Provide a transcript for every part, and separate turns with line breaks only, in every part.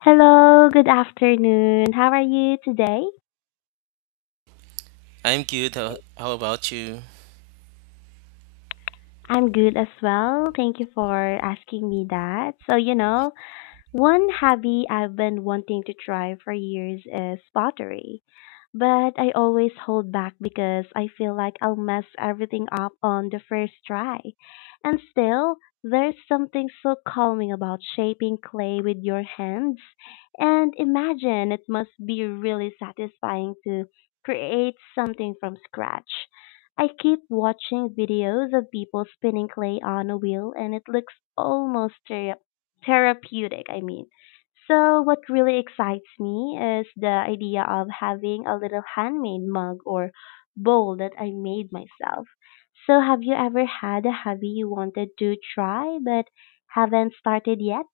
Hello, good afternoon. How are you today?
I'm good. How about you?
I'm good as well. Thank you for asking me that. One hobby I've been wanting to try for years is pottery, but I always hold back because I feel like I'll mess everything up on the first try. And still, there's something so calming about shaping clay with your hands. And imagine it must be really satisfying to create something from scratch. I keep watching videos of people spinning clay on a wheel and it looks almost therapeutic. So, what really excites me is the idea of having a little handmade mug or bowl that I made myself. So, have you ever had a hobby you wanted to try but haven't started yet?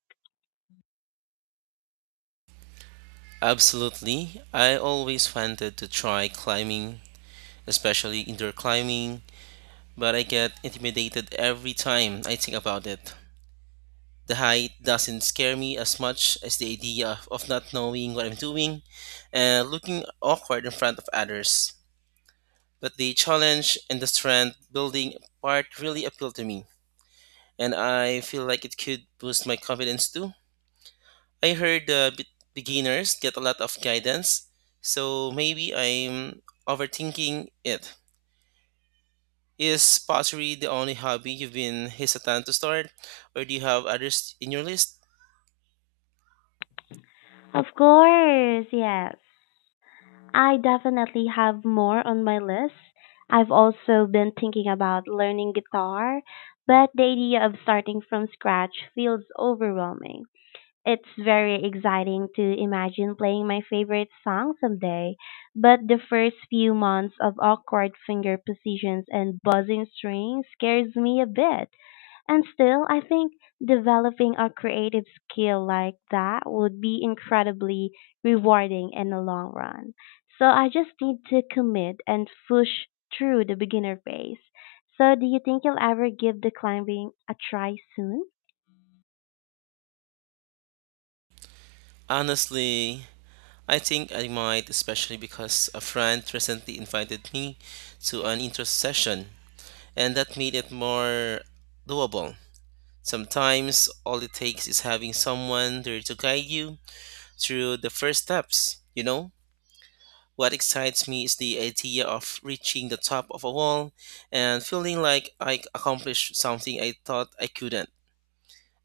Absolutely, I always wanted to try climbing, especially indoor climbing, but I get intimidated every time I think about it. The height doesn't scare me as much as the idea of not knowing what I'm doing and looking awkward in front of others. But the challenge and the strength building part really appeal to me, and I feel like it could boost my confidence too. I heard beginners get a lot of guidance, so maybe I'm overthinking it. Is pottery the only hobby you've been hesitant to start, or do you have others in your list?
Of course, yes. I definitely have more on my list. I've also been thinking about learning guitar, but the idea of starting from scratch feels overwhelming. It's very exciting to imagine playing my favorite song someday, but the first few months of awkward finger positions and buzzing strings scares me a bit. And still, I think developing a creative skill like that would be incredibly rewarding in the long run. So I just need to commit and push through the beginner phase. So do you think you'll ever give the climbing a try soon?
Honestly, I think I might, especially because a friend recently invited me to an intro session, and that made it more doable. Sometimes all it takes is having someone there to guide you through the first steps, you know? What excites me is the idea of reaching the top of a wall and feeling like I accomplished something I thought I couldn't.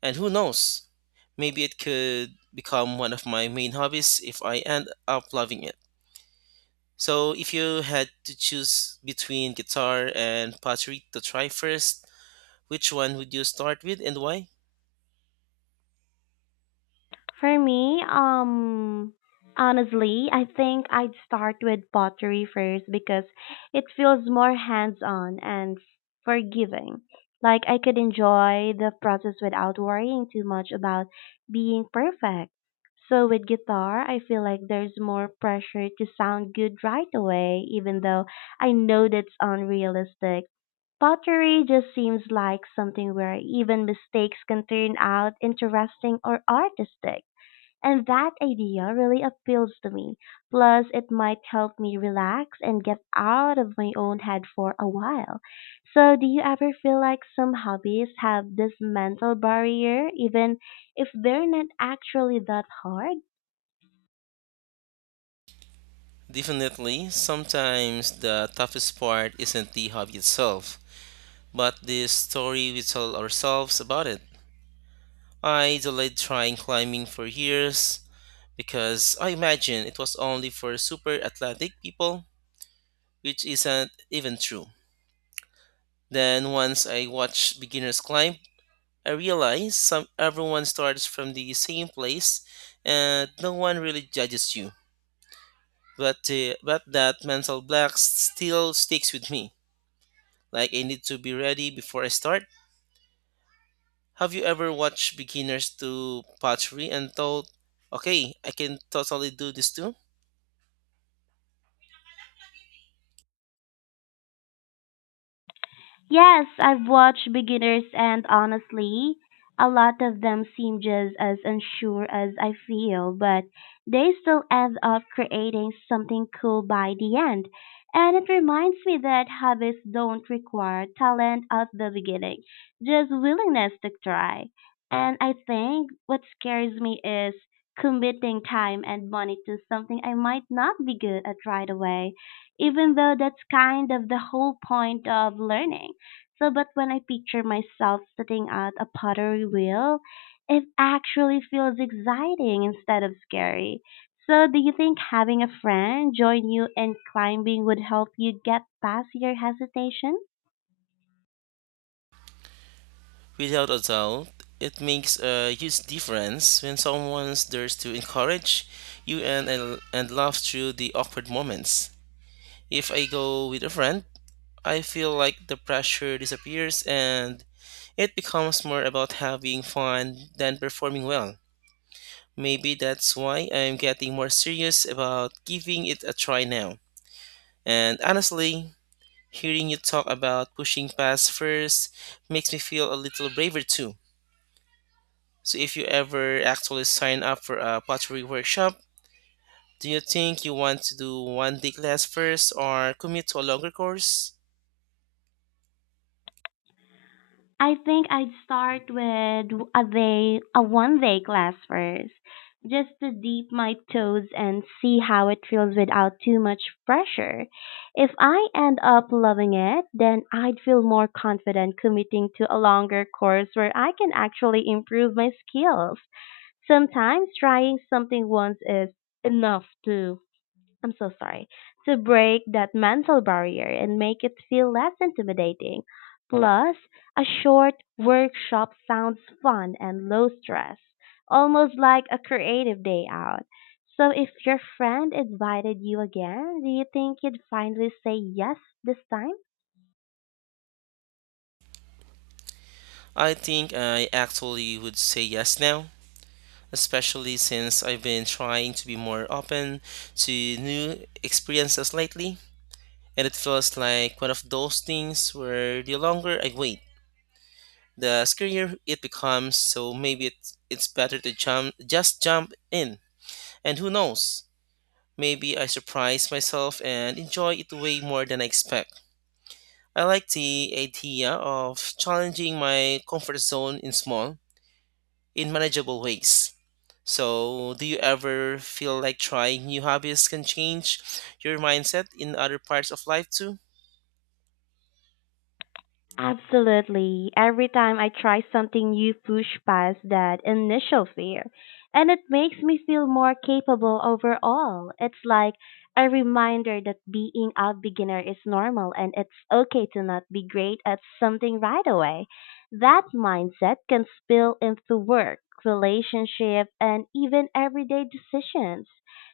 And who knows? Maybe it could become one of my main hobbies if I end up loving it. So, if you had to choose between guitar and pottery to try first, which one would you start with and why?
For me, honestly, I think I'd start with pottery first because it feels more hands-on and forgiving. Like I could enjoy the process without worrying too much about being perfect. So with guitar, I feel like there's more pressure to sound good right away, even though I know that's unrealistic. Pottery just seems like something where even mistakes can turn out interesting or artistic. And that idea really appeals to me. Plus, it might help me relax and get out of my own head for a while. So, do you ever feel like some hobbies have this mental barrier, even if they're not actually that hard?
Definitely, sometimes the toughest part isn't the hobby itself, but the story we tell ourselves about it. I delayed trying climbing for years because I imagined it was only for super athletic people, which isn't even true. Then once I watched beginners climb, I realized some everyone starts from the same place and no one really judges you. But that mental block still sticks with me, like I need to be ready before I start. Have you ever watched beginners do pottery and thought, "Okay, I can totally do this too?"
Yes, I've watched beginners and honestly, a lot of them seem just as unsure as I feel, but they still end up creating something cool by the end. And it reminds me that hobbies don't require talent at the beginning, just willingness to try. And I think what scares me is committing time and money to something I might not be good at right away, even though that's kind of the whole point of learning. So, but when I picture myself sitting at a pottery wheel, it actually feels exciting instead of scary. So, do you think having a friend join you in climbing would help you get past your hesitation?
Without a doubt, it makes a huge difference when someone dares to encourage you and laugh through the awkward moments. If I go with a friend, I feel like the pressure disappears and it becomes more about having fun than performing well. Maybe that's why I'm getting more serious about giving it a try now. And honestly, hearing you talk about pushing past first makes me feel a little braver too. So if you ever actually sign up for a pottery workshop, do you think you want to do one day class first or commit to a longer course?
I think I'd start with a one day class first, just to dip my toes and see how it feels without too much pressure. If I end up loving it, then I'd feel more confident committing to a longer course where I can actually improve my skills. Sometimes trying something once is enough too. I'm so sorry, to break that mental barrier and make it feel less intimidating. Plus, a short workshop sounds fun and low stress, almost like a creative day out. So, if your friend invited you again, do you think you'd finally say yes this time?
I think I actually would say yes now, especially since I've been trying to be more open to new experiences lately. And it feels like one of those things where the longer I wait, the scarier it becomes. So maybe it's better to just jump in. And who knows? Maybe I surprise myself and enjoy it way more than I expect. I like the idea of challenging my comfort zone in manageable ways. So, do you ever feel like trying new hobbies can change your mindset in other parts of life too?
Absolutely. Every time I try something new, push past that initial fear, and it makes me feel more capable overall. It's like a reminder that being a beginner is normal and it's okay to not be great at something right away. That mindset can spill into work, relationship, and even everyday decisions.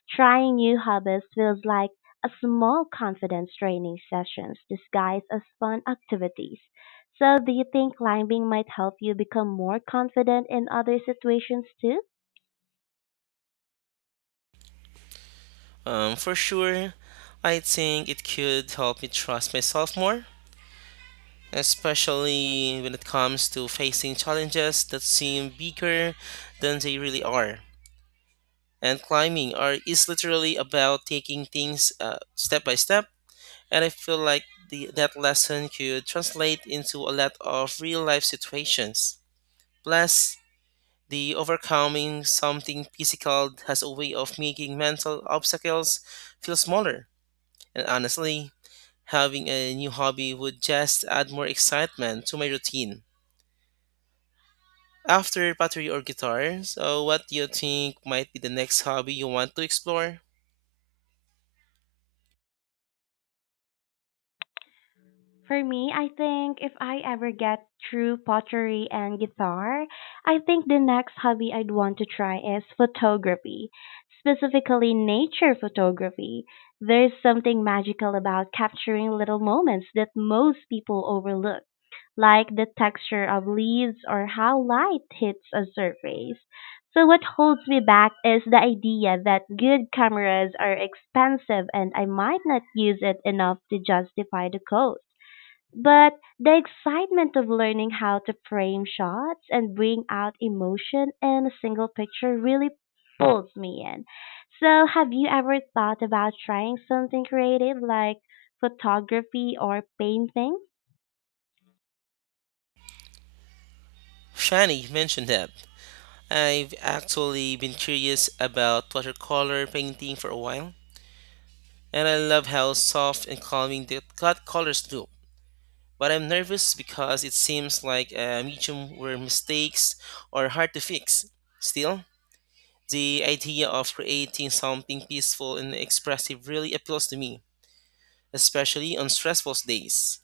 Trying new hobbies feels like a small confidence training sessions disguised as fun activities. So do you think climbing might help you become more confident in other situations too?
For sure, I think it could help me trust myself more, especially when it comes to facing challenges that seem bigger than they really are. And climbing are is literally about taking things step by step, and I feel like that lesson could translate into a lot of real life situations. Plus, the overcoming something physical has a way of making mental obstacles feel smaller. And honestly, having a new hobby would just add more excitement to my routine after pottery or guitar. So what do you think might be the next hobby you want to explore?
For me, I think if I ever get through pottery and guitar, I think the next hobby I'd want to try is photography, specifically nature photography. There's something magical about capturing little moments that most people overlook, like the texture of leaves or how light hits a surface. So, what holds me back is the idea that good cameras are expensive and I might not use it enough to justify the cost. But the excitement of learning how to frame shots and bring out emotion in a single picture really pulls me in. So, have you ever thought about trying something creative like photography or painting?
Shani mentioned that I've actually been curious about watercolor painting for a while, and I love how soft and calming the cut colors look. But I'm nervous because it seems like a medium where mistakes are hard to fix. Still, the idea of creating something peaceful and expressive really appeals to me, especially on stressful days.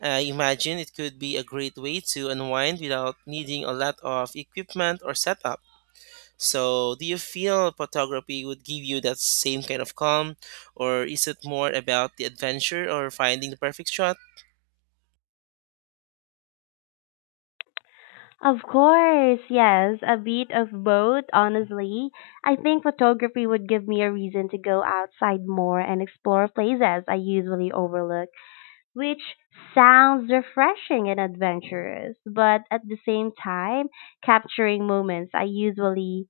I imagine it could be a great way to unwind without needing a lot of equipment or setup. So, do you feel photography would give you that same kind of calm, or is it more about the adventure or finding the perfect shot?
Of course, yes, a bit of both, honestly. I think photography would give me a reason to go outside more and explore places I usually overlook, which sounds refreshing and adventurous, but at the same time, capturing moments I usually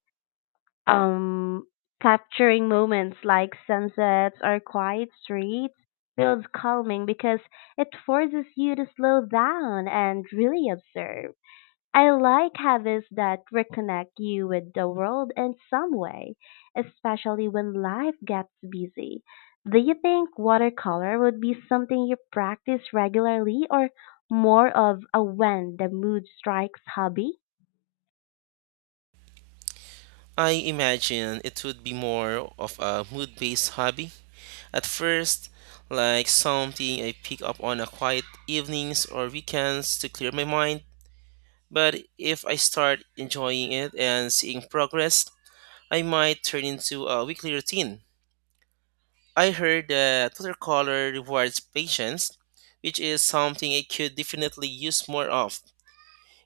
um capturing moments like sunsets or quiet streets feels calming because it forces you to slow down and really observe. I like habits that reconnect you with the world in some way, especially when life gets busy. Do you think watercolor would be something you practice regularly or more of a when the mood strikes hobby?
I imagine it would be more of a mood based hobby. At first, like something I pick up on a quiet evenings or weekends to clear my mind. But if I start enjoying it and seeing progress, I might turn into a weekly routine. I heard that watercolor rewards patience, which is something I could definitely use more of.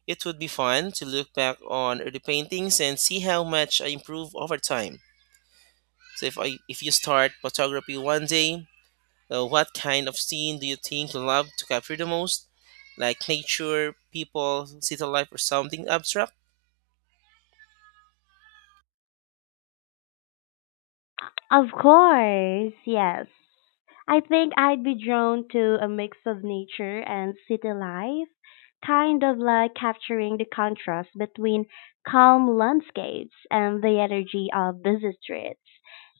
It would be fun to look back on early paintings and see how much I improve over time. So if you start photography one day, what kind of scene do you think you love to capture the most? Like nature, people, city life, or something abstract?
Of course, yes. I think I'd be drawn to a mix of nature and city life, kind of like capturing the contrast between calm landscapes and the energy of busy streets.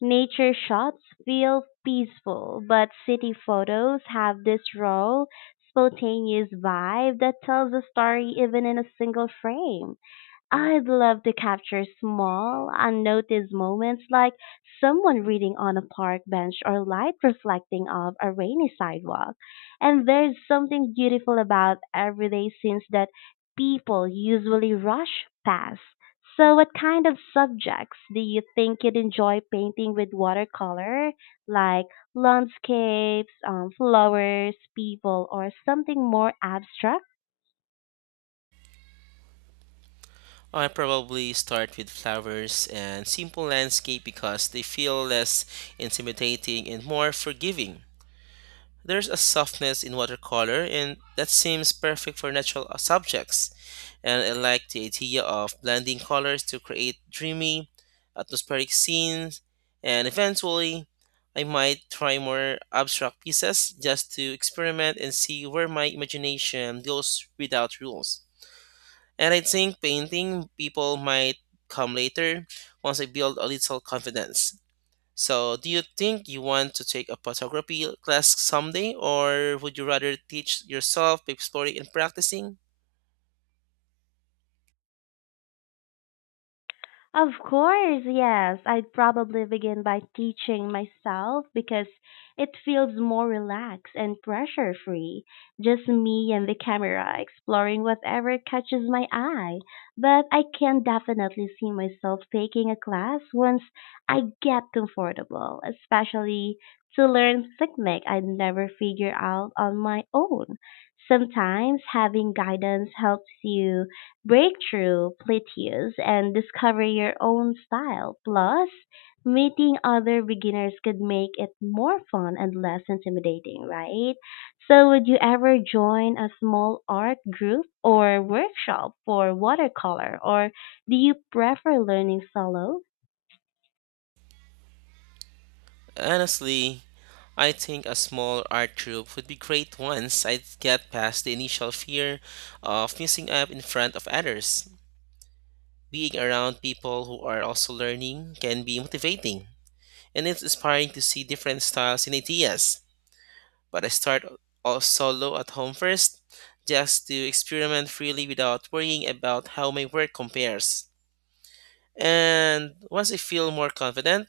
Nature shots feel peaceful, but city photos have this raw, spontaneous vibe that tells a story even in a single frame. I'd love to capture small, unnoticed moments like someone reading on a park bench or light reflecting off a rainy sidewalk. And there's something beautiful about everyday scenes that people usually rush past. So, what kind of subjects do you think you'd enjoy painting with watercolor, like landscapes, flowers, people, or something more abstract?
I probably start with flowers and simple landscape because they feel less intimidating and more forgiving. There's a softness in watercolor, and that seems perfect for natural subjects. And I like the idea of blending colors to create dreamy, atmospheric scenes. And eventually, I might try more abstract pieces just to experiment and see where my imagination goes without rules. And I think painting people might come later once I build a little confidence. So, do you think you want to take a photography class someday, or would you rather teach yourself by exploring and practicing?
Of course, yes. I'd probably begin by teaching myself because it feels more relaxed and pressure free. Just me and the camera exploring whatever catches my eye. But I can definitely see myself taking a class once I get comfortable, especially to learn technique I'd never figure out on my own. Sometimes having guidance helps you break through plateaus and discover your own style. Plus, meeting other beginners could make it more fun and less intimidating, right? So, would you ever join a small art group or workshop for watercolor, or do you prefer learning solo?
Honestly, I think a small art group would be great once I get past the initial fear of missing up in front of others. Being around people who are also learning can be motivating, and it's inspiring to see different styles and ideas. But I start all solo at home first, just to experiment freely without worrying about how my work compares. And once I feel more confident,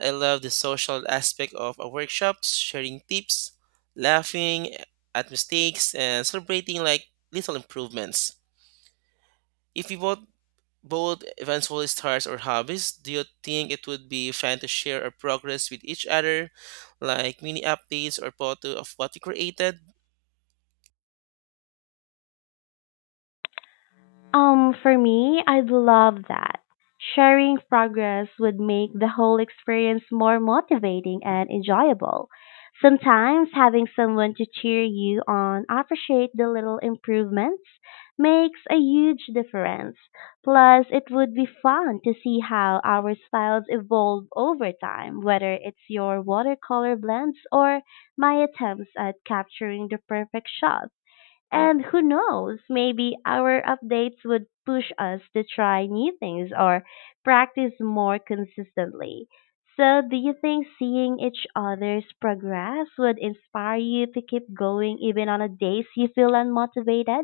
I love the social aspect of a workshop, sharing tips, laughing at mistakes, and celebrating like little improvements. If you both eventually stars or hobbies, do you think it would be fun to share our progress with each other, like mini updates or photo of what you created?
For me, I'd love that. Sharing progress would make the whole experience more motivating and enjoyable. Sometimes having someone to cheer you on, appreciate the little improvements, makes a huge difference. Plus, it would be fun to see how our styles evolve over time, whether it's your watercolor blends or my attempts at capturing the perfect shot. And who knows, maybe our updates would push us to try new things or practice more consistently. So, do you think seeing each other's progress would inspire you to keep going even on the days you feel unmotivated?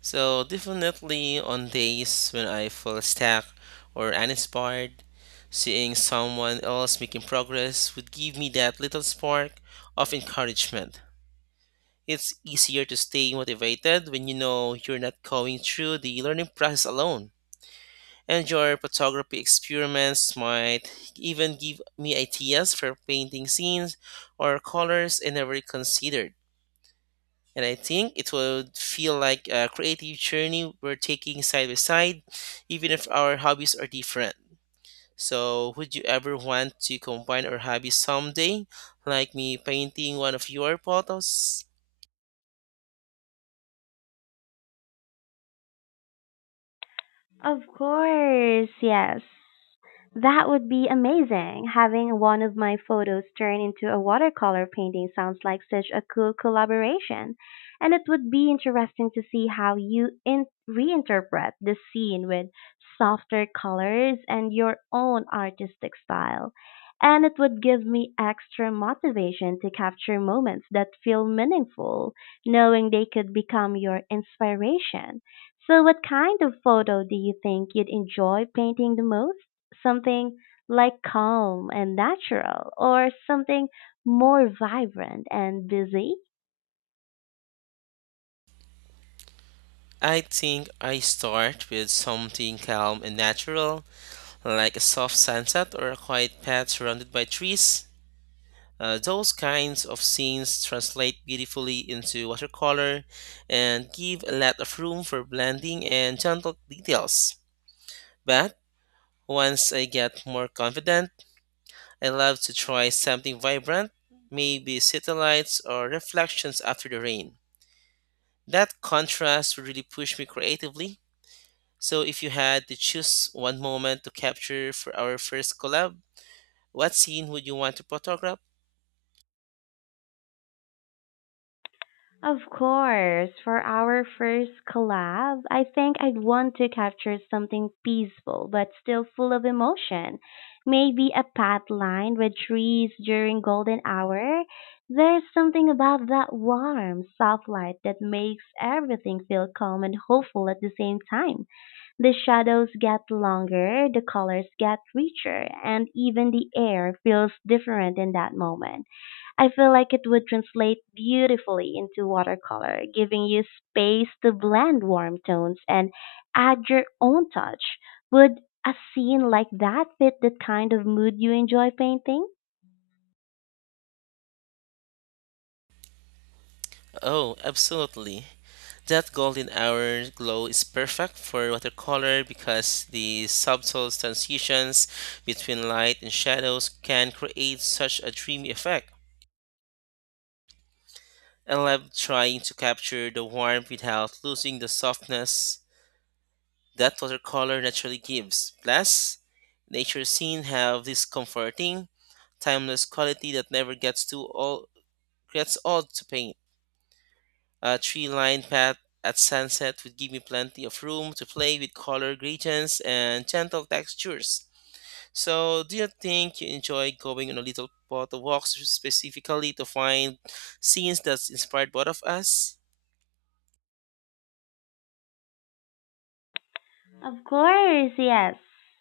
So definitely on days when I feel stuck or uninspired, seeing someone else making progress would give me that little spark of encouragement. It's easier to stay motivated when you know you're not going through the learning process alone. And your photography experiments might even give me ideas for painting scenes or colors I never considered. And I think it would feel like a creative journey we're taking side by side, even if our hobbies are different. So, would you ever want to combine our hobbies someday, like me painting one of your photos?
Of course, yes. That would be amazing. Having one of my photos turned into a watercolor painting sounds like such a cool collaboration. And it would be interesting to see how you reinterpret the scene with softer colors and your own artistic style. And it would give me extra motivation to capture moments that feel meaningful, knowing they could become your inspiration. So, what kind of photo do you think you'd enjoy painting the most? Something like calm and natural, or something more vibrant and busy?
I think I start with something calm and natural, like a soft sunset or a quiet path surrounded by trees. Those kinds of scenes translate beautifully into watercolor and give a lot of room for blending and gentle details. But once I get more confident, I love to try something vibrant, maybe satellites or reflections after the rain. That contrast would really push me creatively. So, if you had to choose one moment to capture for our first collab, what scene would you want to photograph?
Of course, for our first collab, I think I'd want to capture something peaceful but still full of emotion. Maybe a path lined with trees during golden hour. There's something about that warm, soft light that makes everything feel calm and hopeful at the same time. The shadows get longer, the colors get richer, and even the air feels different in that moment. I feel like it would translate beautifully into watercolor, giving you space to blend warm tones and add your own touch. Would a scene like that fit the kind of mood you enjoy painting?
Oh, absolutely. That golden hour glow is perfect for watercolor because the subtle transitions between light and shadows can create such a dreamy effect. I love trying to capture the warmth without losing the softness that watercolor naturally gives. Plus, nature scenes have this comforting, timeless quality that never gets too old, gets old to paint. A tree lined path at sunset would give me plenty of room to play with color gradients and gentle textures. So, do you think you enjoy going on a little photo walks specifically to find scenes that's inspired both of us?
Of course, yes.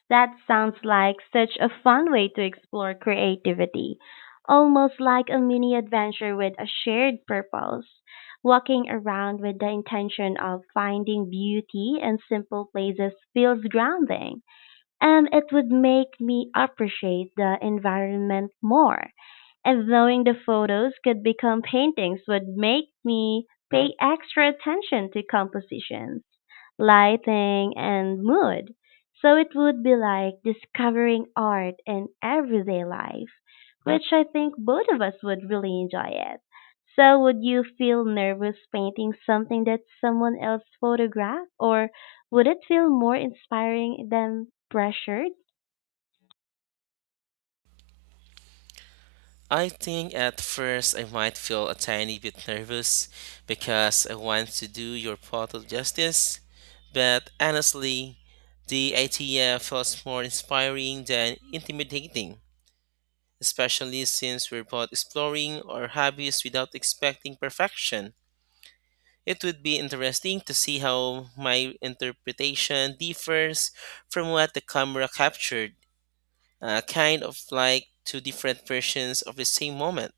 That sounds like such a fun way to explore creativity, almost like a mini adventure with a shared purpose. Walking around with the intention of finding beauty in simple places feels grounding, and it would make me appreciate the environment more. And knowing the photos could become paintings would make me pay extra attention to compositions, lighting, and mood. So it would be like discovering art in everyday life, which I think both of us would really enjoy it. So would you feel nervous painting something that someone else photographed, or would it feel more inspiring than pressured?
I think at first I might feel a tiny bit nervous because I want to do your photo justice, but honestly, the idea feels more inspiring than intimidating, especially since we're both exploring our hobbies without expecting perfection. It would be interesting to see how my interpretation differs from what the camera captured, kind of like two different versions of the same moment.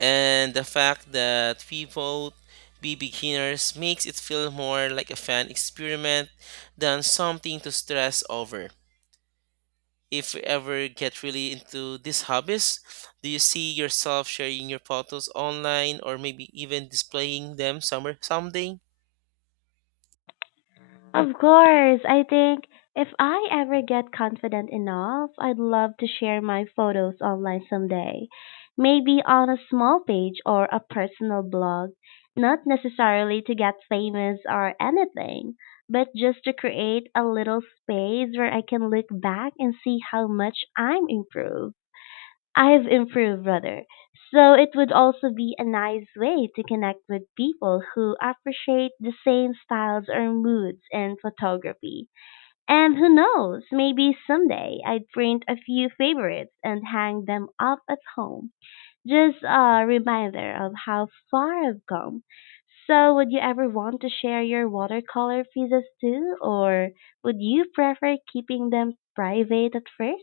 And the fact that we both be beginners makes it feel more like a fun experiment than something to stress over. If you ever get really into these hobbies, do you see yourself sharing your photos online or maybe even displaying them somewhere someday?
Of course, I think if I ever get confident enough, I'd love to share my photos online someday. Maybe on a small page or a personal blog, not necessarily to get famous or anything, but just to create a little space where I can look back and see how much I'm improved. I've improved, brother. So it would also be a nice way to connect with people who appreciate the same styles or moods in photography. And who knows, maybe someday I'd print a few favorites and hang them up at home. Just a reminder of how far I've come. So would you ever want to share your watercolor pieces too, or would you prefer keeping them private at first?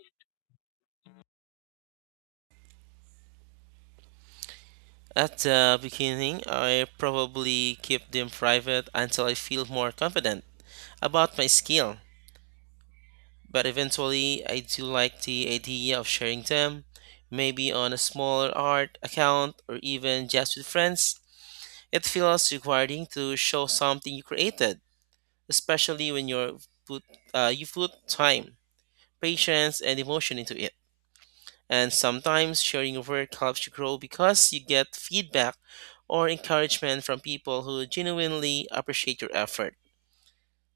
At the beginning, I probably keep them private until I feel more confident about my skill. But eventually, I do like the idea of sharing them, maybe on a smaller art account or even just with friends. It feels rewarding to show something you created, especially when put you put time, patience, and emotion into it. And sometimes sharing your work helps you grow because you get feedback or encouragement from people who genuinely appreciate your effort.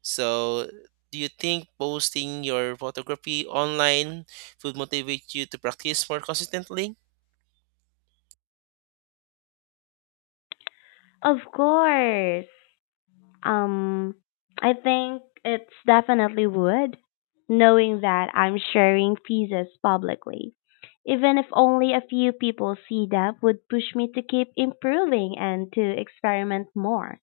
So, do you think posting your photography online would motivate you to practice more consistently?
Of course. Um, I think it's definitely would, knowing that I'm sharing pieces publicly. Even if only a few people see them would push me to keep improving and to experiment more.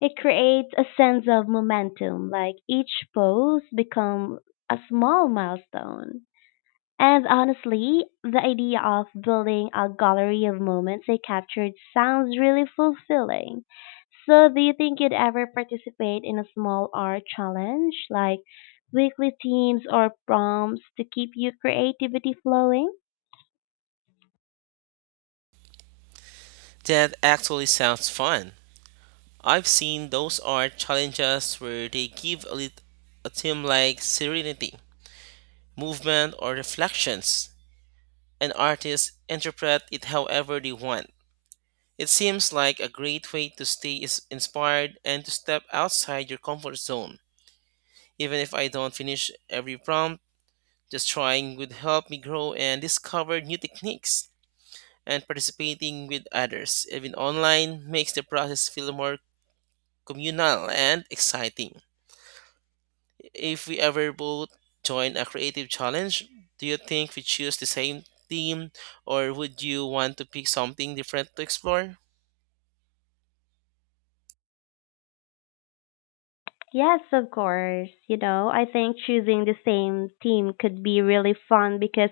It creates a sense of momentum, like each pose become a small milestone. And honestly, the idea of building a gallery of moments I captured sounds really fulfilling. So, do you think you'd ever participate in a small art challenge, like weekly themes or prompts to keep your creativity flowing?
That actually sounds fun. I've seen those art challenges where they give a theme like serenity, movement, or reflections, and artists interpret it however they want. It seems like a great way to stay is inspired and to step outside your comfort zone. Even if I don't finish every prompt, just trying would help me grow and discover new techniques, and participating with others, even online, makes the process feel more communal and exciting. If we ever both join a creative challenge, do you think we choose the same theme or would you want to pick something different to explore?
Yes, of course. You know, I think choosing the same theme could be really fun because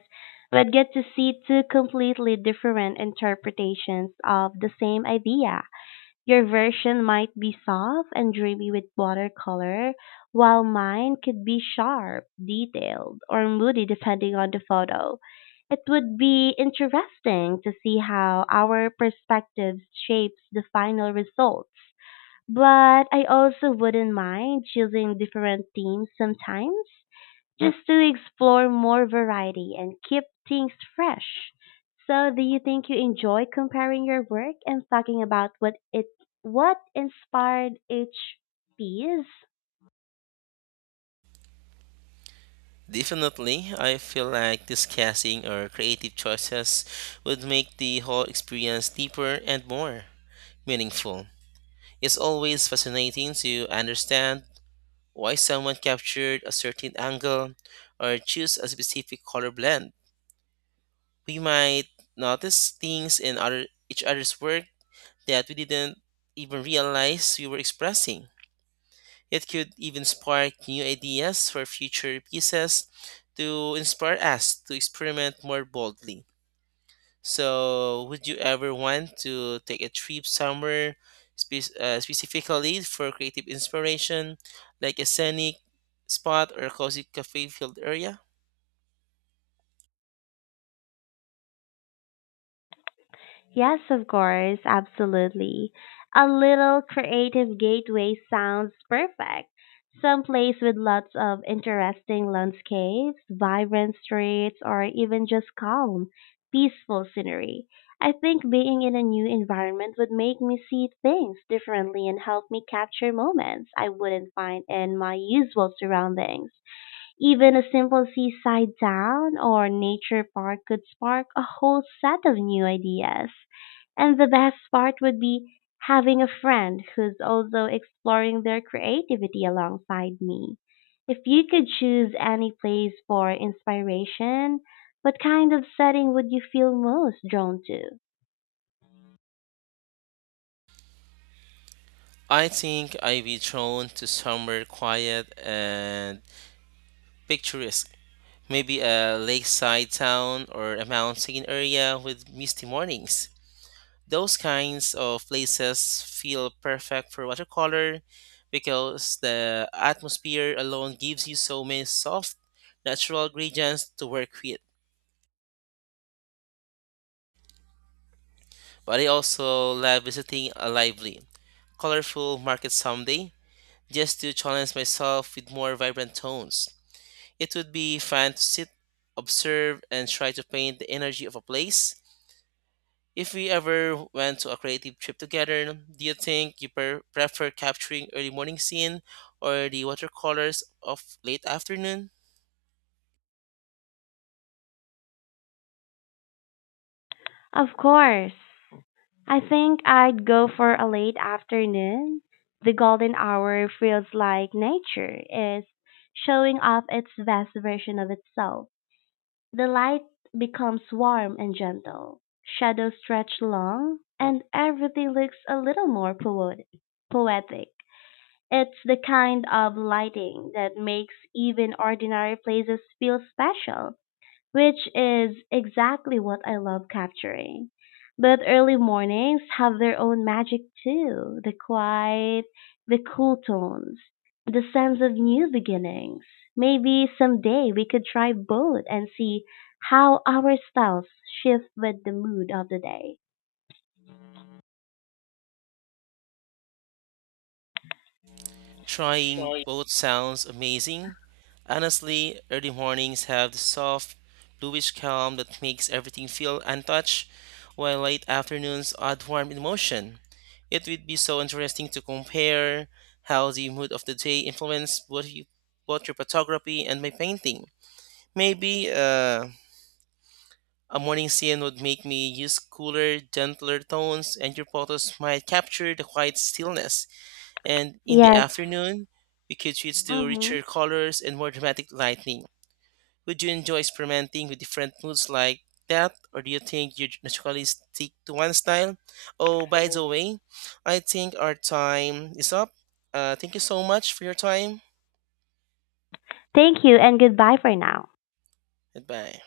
we'd get to see two completely different interpretations of the same idea. Your version might be soft and dreamy with watercolor, while mine could be sharp, detailed, or moody depending on the photo. It would be interesting to see how our perspectives shapes the final results. But I also wouldn't mind choosing different themes sometimes just to explore more variety and keep things fresh. So, do you think you enjoy comparing your work and talking about what inspired each piece?
Definitely, I feel like discussing our creative choices would make the whole experience deeper and more meaningful. It's always fascinating to understand why someone captured a certain angle or choose a specific color blend. We might notice things in other each other's work that we didn't even realize we were expressing. It could even spark new ideas for future pieces to inspire us to experiment more boldly. So, would you ever want to take a trip somewhere specifically for creative inspiration, like a scenic spot or a cozy cafe filled area?
Yes, of course, absolutely. A little creative gateway sounds perfect. Some place with lots of interesting landscapes, vibrant streets, or even just calm, peaceful scenery. I think being in a new environment would make me see things differently and help me capture moments I wouldn't find in my usual surroundings. Even a simple seaside town or nature park could spark a whole set of new ideas. And the best part would be having a friend who's also exploring their creativity alongside me. If you could choose any place for inspiration, what kind of setting would you feel most drawn to?
I think I'd be drawn to somewhere quiet and picturesque. Maybe a lakeside town or a mountain area with misty mornings. Those kinds of places feel perfect for watercolor because the atmosphere alone gives you so many soft, natural gradients to work with. But I also love visiting a lively, colorful market someday just to challenge myself with more vibrant tones. It would be fun to sit, observe, and try to paint the energy of a place. If we ever went to a creative trip together, do you think you per- prefer capturing early morning scene or the watercolors of late afternoon?
Of course. I think I'd go for a late afternoon. The golden hour feels like nature is showing off its best version of itself. The light becomes warm and gentle, shadows stretch long, and everything looks a little more poetic. It's the kind of lighting that makes even ordinary places feel special, which is exactly what I love capturing. But early mornings have their own magic too, the quiet, the cool tones, the sense of new beginnings. Maybe someday we could try both and see how our styles shift with the mood of the day.
Trying
Well,
both sounds amazing. Honestly, early mornings have the soft, bluish calm that makes everything feel untouched, while late afternoons add warm emotion. It would be so interesting to compare how the mood of the day influenced both your photography and my painting. Maybe a morning scene would make me use cooler, gentler tones, and your photos might capture the quiet stillness and in the
yes.
afternoon, we could switch to
Mm-hmm.
richer colors and more dramatic lighting. Would you enjoy experimenting with different moods like that, or do you think you naturally stick to one style? Oh, by the way, I think our time is up. Thank you so much for your time.
Thank you and goodbye for now.
Goodbye.